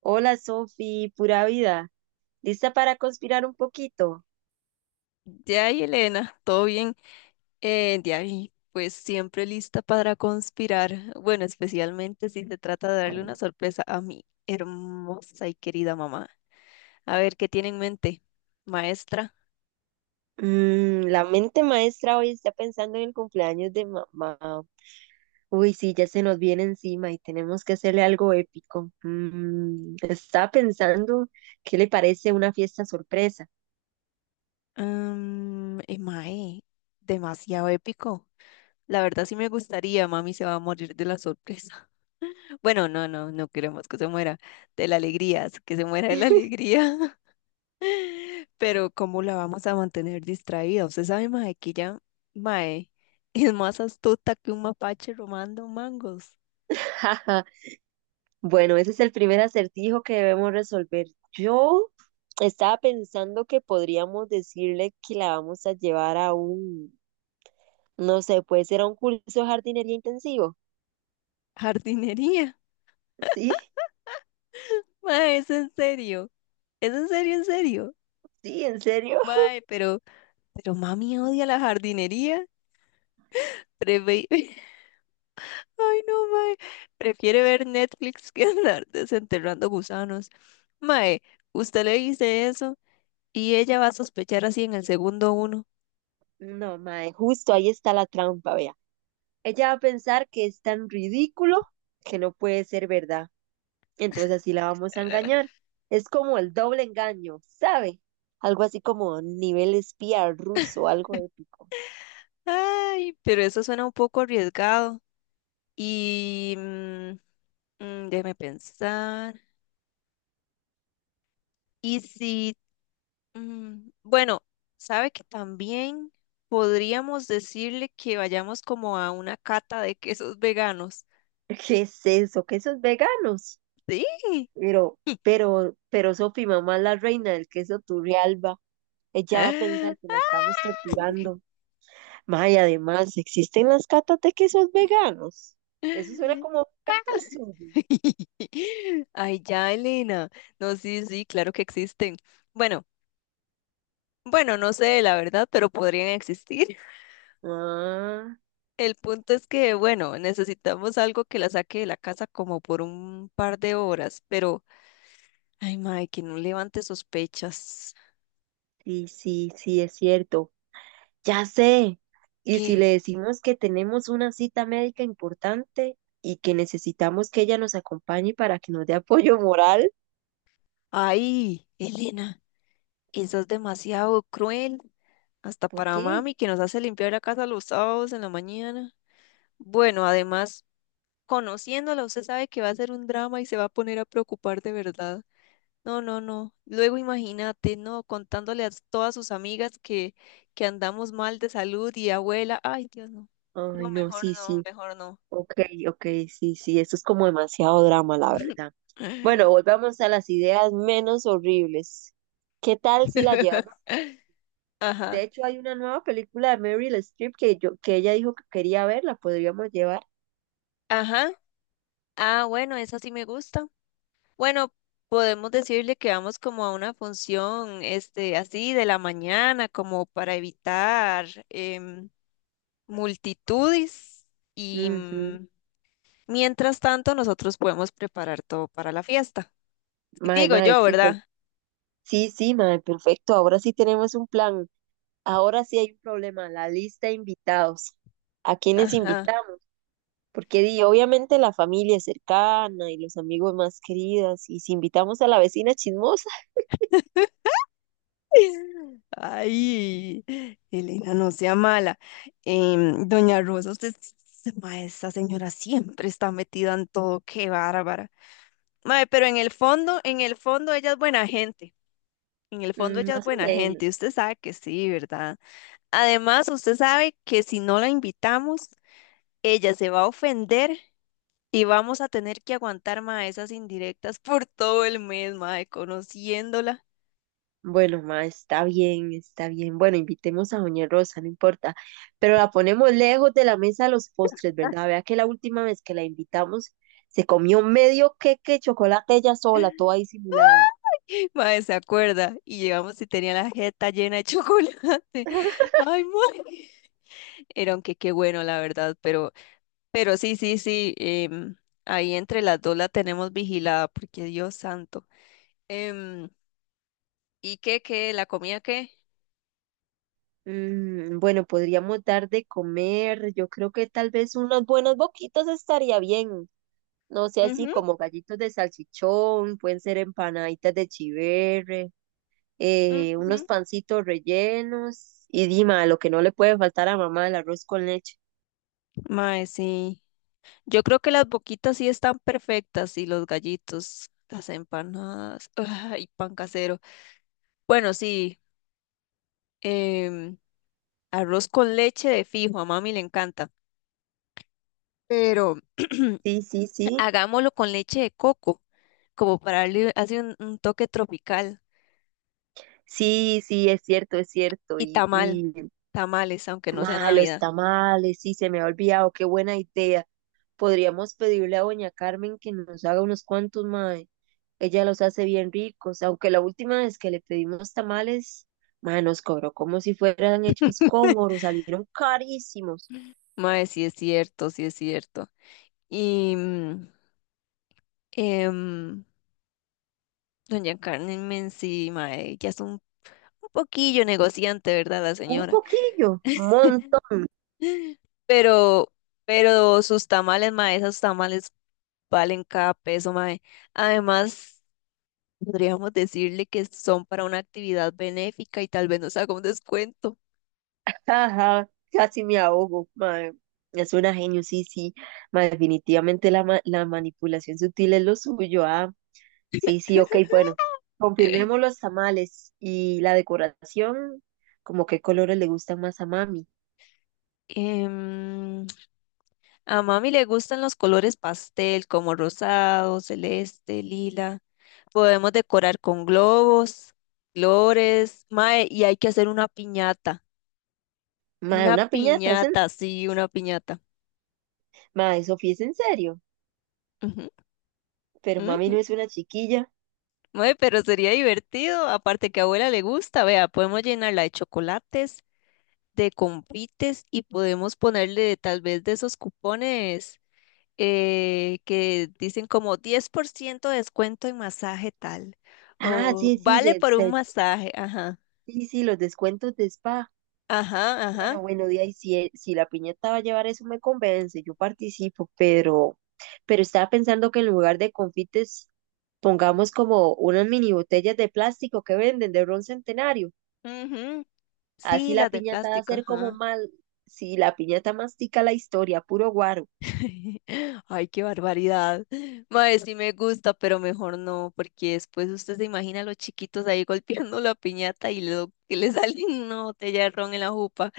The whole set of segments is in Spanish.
Hola Sofi, pura vida. ¿Lista para conspirar un poquito? Ya, y Elena, todo bien. Ya, y pues siempre lista para conspirar. Bueno, especialmente si se trata de darle una sorpresa a mi hermosa y querida mamá. A ver, ¿qué tiene en mente, maestra? La mente maestra hoy está pensando en el cumpleaños de mamá. Uy, sí, ya se nos viene encima y tenemos que hacerle algo épico. Está pensando, ¿qué le parece una fiesta sorpresa? Mae, demasiado épico. La verdad sí me gustaría, mami se va a morir de la sorpresa. Bueno, no, no, no queremos que se muera de la alegría, que se muera de la alegría. Pero ¿cómo la vamos a mantener distraída? Usted sabe, mae, que ya, mae, es más astuta que un mapache romando mangos. Jaja, bueno, ese es el primer acertijo que debemos resolver. Yo estaba pensando que podríamos decirle que la vamos a llevar a un, no sé, puede ser a un curso de jardinería intensivo. Jardinería. Sí. Mae, es en serio. Es en serio, en serio. Sí, ¿en serio? Mae, pero mami odia la jardinería. Preve- Ay, no, mae. Prefiere ver Netflix que andar desenterrando gusanos. Mae, usted le dice eso y ella va a sospechar así en el segundo uno. No, mae, justo ahí está la trampa, vea. Ella va a pensar que es tan ridículo que no puede ser verdad. Entonces así la vamos a Eh. engañar. Es como el doble engaño, ¿sabe? Algo así como nivel espía ruso, algo épico. Ay, pero eso suena un poco arriesgado. Y mm, Déjeme pensar. Y si, mm, Bueno, sabe que también podríamos decirle que vayamos como a una cata de quesos veganos. ¿Qué es eso? ¿Quesos veganos? Sí. Pero, pero Sofi, mamá es la reina del queso Turrialba. Ella va a pensar que la estamos torturando. Ma, y además, ¿existen las catas de quesos veganos? Eso suena como un cuento suyo. Ay, ya, Elena. No, sí, sí, claro que existen. Bueno, bueno, no sé la verdad, pero podrían existir. Ah, El punto es que, bueno, necesitamos algo que la saque de la casa como por un par de horas, pero ay, mae, que no levante sospechas. sí, sí, sí, es cierto. Ya sé. Y si ¿Qué? le decimos que tenemos una cita médica importante y que necesitamos que ella nos acompañe para que nos dé apoyo moral, Ay, Elena, eso es demasiado cruel, hasta ¿por para qué? mami que nos hace limpiar la casa los sábados en la mañana. Bueno, además, conociéndola, usted sabe que va a ser un drama y se va a poner a preocupar de verdad. No, no, no. Luego imagínate, no, contándole a todas sus amigas que andamos mal de salud y abuela. Ay, Dios, no. No, Ay, no, mejor sí, no, sí. mejor no. Ok, ok, sí, sí, esto es como demasiado drama, la verdad. Bueno, volvamos a las ideas menos horribles. ¿Qué tal si la llevamos? De Ajá, hecho, hay una nueva película de Meryl Streep que que ella dijo que quería ver, la podríamos llevar. ajá. Ah, bueno, eso sí me gusta. Bueno, podemos decirle que vamos como a una función, este, así de la mañana, como para evitar multitudes y Ujú. mm, mientras tanto nosotros podemos preparar todo para la fiesta. Mae, Digo mae, yo, ¿verdad? sí, sí, mae, perfecto. Ahora sí tenemos un plan. Ahora sí hay un problema, la lista de invitados. ¿A quiénes Ajá. invitamos? Porque di, obviamente la familia es cercana y los amigos más queridos. Y si invitamos a la vecina chismosa, Ay, Elena, no sea mala. Doña Rosa, usted, s- esa señora siempre está metida en todo, qué bárbara. Mae, pero en el fondo ella es buena gente. En el fondo mm, ella es más o buena menos. gente. Usted sabe que sí, ¿verdad? Además, usted sabe que si no la invitamos, ella se va a ofender y vamos a tener que aguantar, mae, esas indirectas por todo el mes, mae, conociéndola. Bueno, ma, está bien, está bien. Bueno, invitemos a Doña Rosa, no importa. Pero la ponemos lejos de la mesa de los postres, ¿verdad? Vea que la última vez que la invitamos se comió medio queque de chocolate ella sola, toda disimulada. Mae, se acuerda. Y llegamos y tenía la jeta llena de chocolate. Ay, mae. Era aunque qué bueno, la verdad. Pero sí, sí, sí. Ahí entre las dos la tenemos vigilada, porque Dios santo. Em, ¿Y qué, qué? ¿La comida qué? Bueno, podríamos dar de comer. Yo creo que tal vez unas buenas boquitas estaría bien. No sé, así Ujú, como gallitos de salchichón, pueden ser empanaditas de chiverre. Unos ujú. pancitos rellenos y Dima, lo que no le puede faltar a mamá, el arroz con leche. Mae, sí. Yo creo que las boquitas sí están perfectas y los gallitos, las empanadas, y pan casero. Bueno, sí, em, arroz con leche de fijo, a mami le encanta, pero Sí, sí, sí, hagámoslo con leche de coco, como para darle así un toque tropical. sí, sí, es cierto, es cierto. Y Y, tamal, y tamales, aunque no sea ma, los Navidad. tamales, sí, se me ha olvidado, qué buena idea. Podríamos pedirle a doña Carmen que nos haga unos cuantos, mae. Ella los hace bien ricos, aunque la última vez que le pedimos tamales, mae, nos cobró como si fueran hechos con oro, salieron carísimos. Mae, sí es cierto, sí es cierto. Y... mm, em, Doña Carmen Menzi, mae, ya es un poquillo negociante, ¿verdad? La Un señora. poquillo, un Pero, pero sus tamales, mae, esos tamales valen cada peso, mae. Además, podríamos decirle que son para una actividad benéfica y tal vez nos haga un descuento. ajá, casi me ahogo, mae. Es una genio, sí, sí. Mae, definitivamente la manipulación sutil es lo suyo. Ah, sí, sí, ok, bueno. Confirmemos los tamales y la decoración, como qué colores le gustan más a mami. Em, a mami le gustan los colores pastel, como rosado, celeste, lila. Podemos decorar con globos, flores, mae, y hay que hacer una piñata. Mae, Una una piñata, es en... piñata, sí, una piñata. Mae, Sofía, es en serio. Ujú, Pero mami no ujú. es una chiquilla. Mae, pero sería divertido, aparte que a abuela le gusta, vea, podemos llenarla de chocolates, de comprites y podemos ponerle tal vez de esos cupones que dicen como 10% de descuento en masaje tal, Ah, o sí, sí, vale por un masaje, ajá, sí, sí, los descuentos de spa. ajá, ajá. Bueno, bueno, de ahí si, si la piñata va a llevar eso me convence, yo participo, pero estaba pensando que en lugar de confites pongamos como unas mini botellas de plástico que venden de ron centenario. Ujú. Así Sí, la las de piñata va a plástico, ser como ajá. mal, si la piñata mastica la historia, puro guaro. Ay, qué barbaridad. Mae, sí me gusta, pero mejor no, porque después usted se imagina a los chiquitos ahí golpeando la piñata y lo que le sale una botella de ron en la jupa.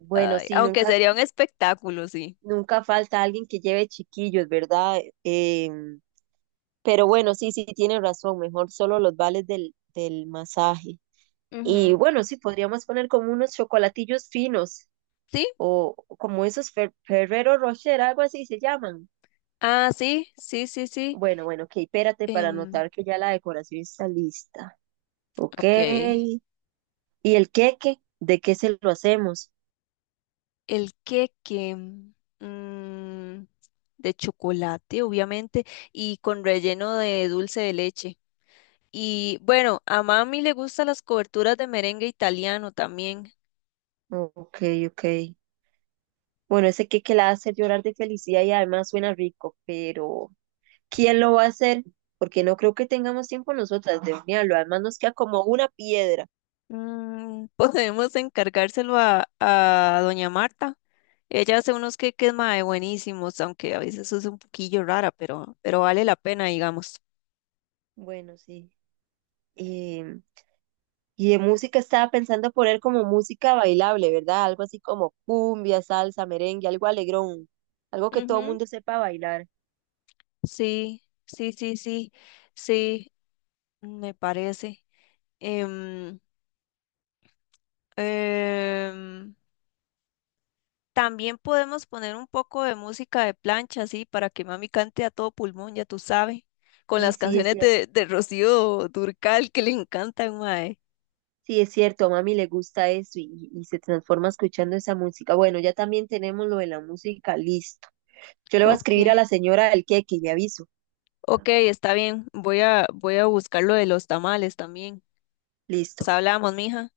Bueno, Ay, sí, aunque nunca, sería un espectáculo, sí. nunca falta alguien que lleve chiquillos, ¿verdad? Em, pero bueno, sí, sí, tiene razón, mejor solo los vales del masaje. Ujú. Y bueno, sí, podríamos poner como unos chocolatillos finos ¿Sí? O como esos Ferrero Rocher, algo así se llaman. Ah, sí, sí, sí, sí. Bueno, bueno, ok, espérate para Em, notar que ya la decoración está lista. Ok. ok. ¿Y el queque? ¿De qué se lo hacemos? El queque de chocolate, obviamente, y con relleno de dulce de leche. Y bueno, a mami le gustan las coberturas de merengue italiano también. Ok, ok. Bueno, ese queque la hace llorar de felicidad y además suena rico, pero ¿quién lo va a hacer? Porque no creo que tengamos tiempo nosotras de hornearlo. Además nos queda como una piedra. Podemos encargárselo a doña Marta. Ella hace unos queques mae buenísimos, aunque a veces es un poquillo rara, pero vale la pena, digamos. Bueno, sí. eh, y de música estaba pensando poner como música bailable, ¿verdad? Algo así como cumbia, salsa, merengue, algo alegrón, algo que todo el Ujú, mundo sepa bailar. sí, sí, sí, sí, sí, me parece. Em, em, También podemos poner un poco de música de plancha, así, para que mami cante a todo pulmón, ya tú sabes, con Sí, las sí, es canciones de, cierto. de Rocío Durcal que le encantan, mae. Sí, es cierto, a mami le gusta eso y se transforma escuchando esa música. Bueno, ya también tenemos lo de la música, listo. Yo le voy a Ok, escribir a la señora del queque y le aviso. ok, está bien. Voy a buscar lo de los tamales también. Pues Listo. hablamos, mija.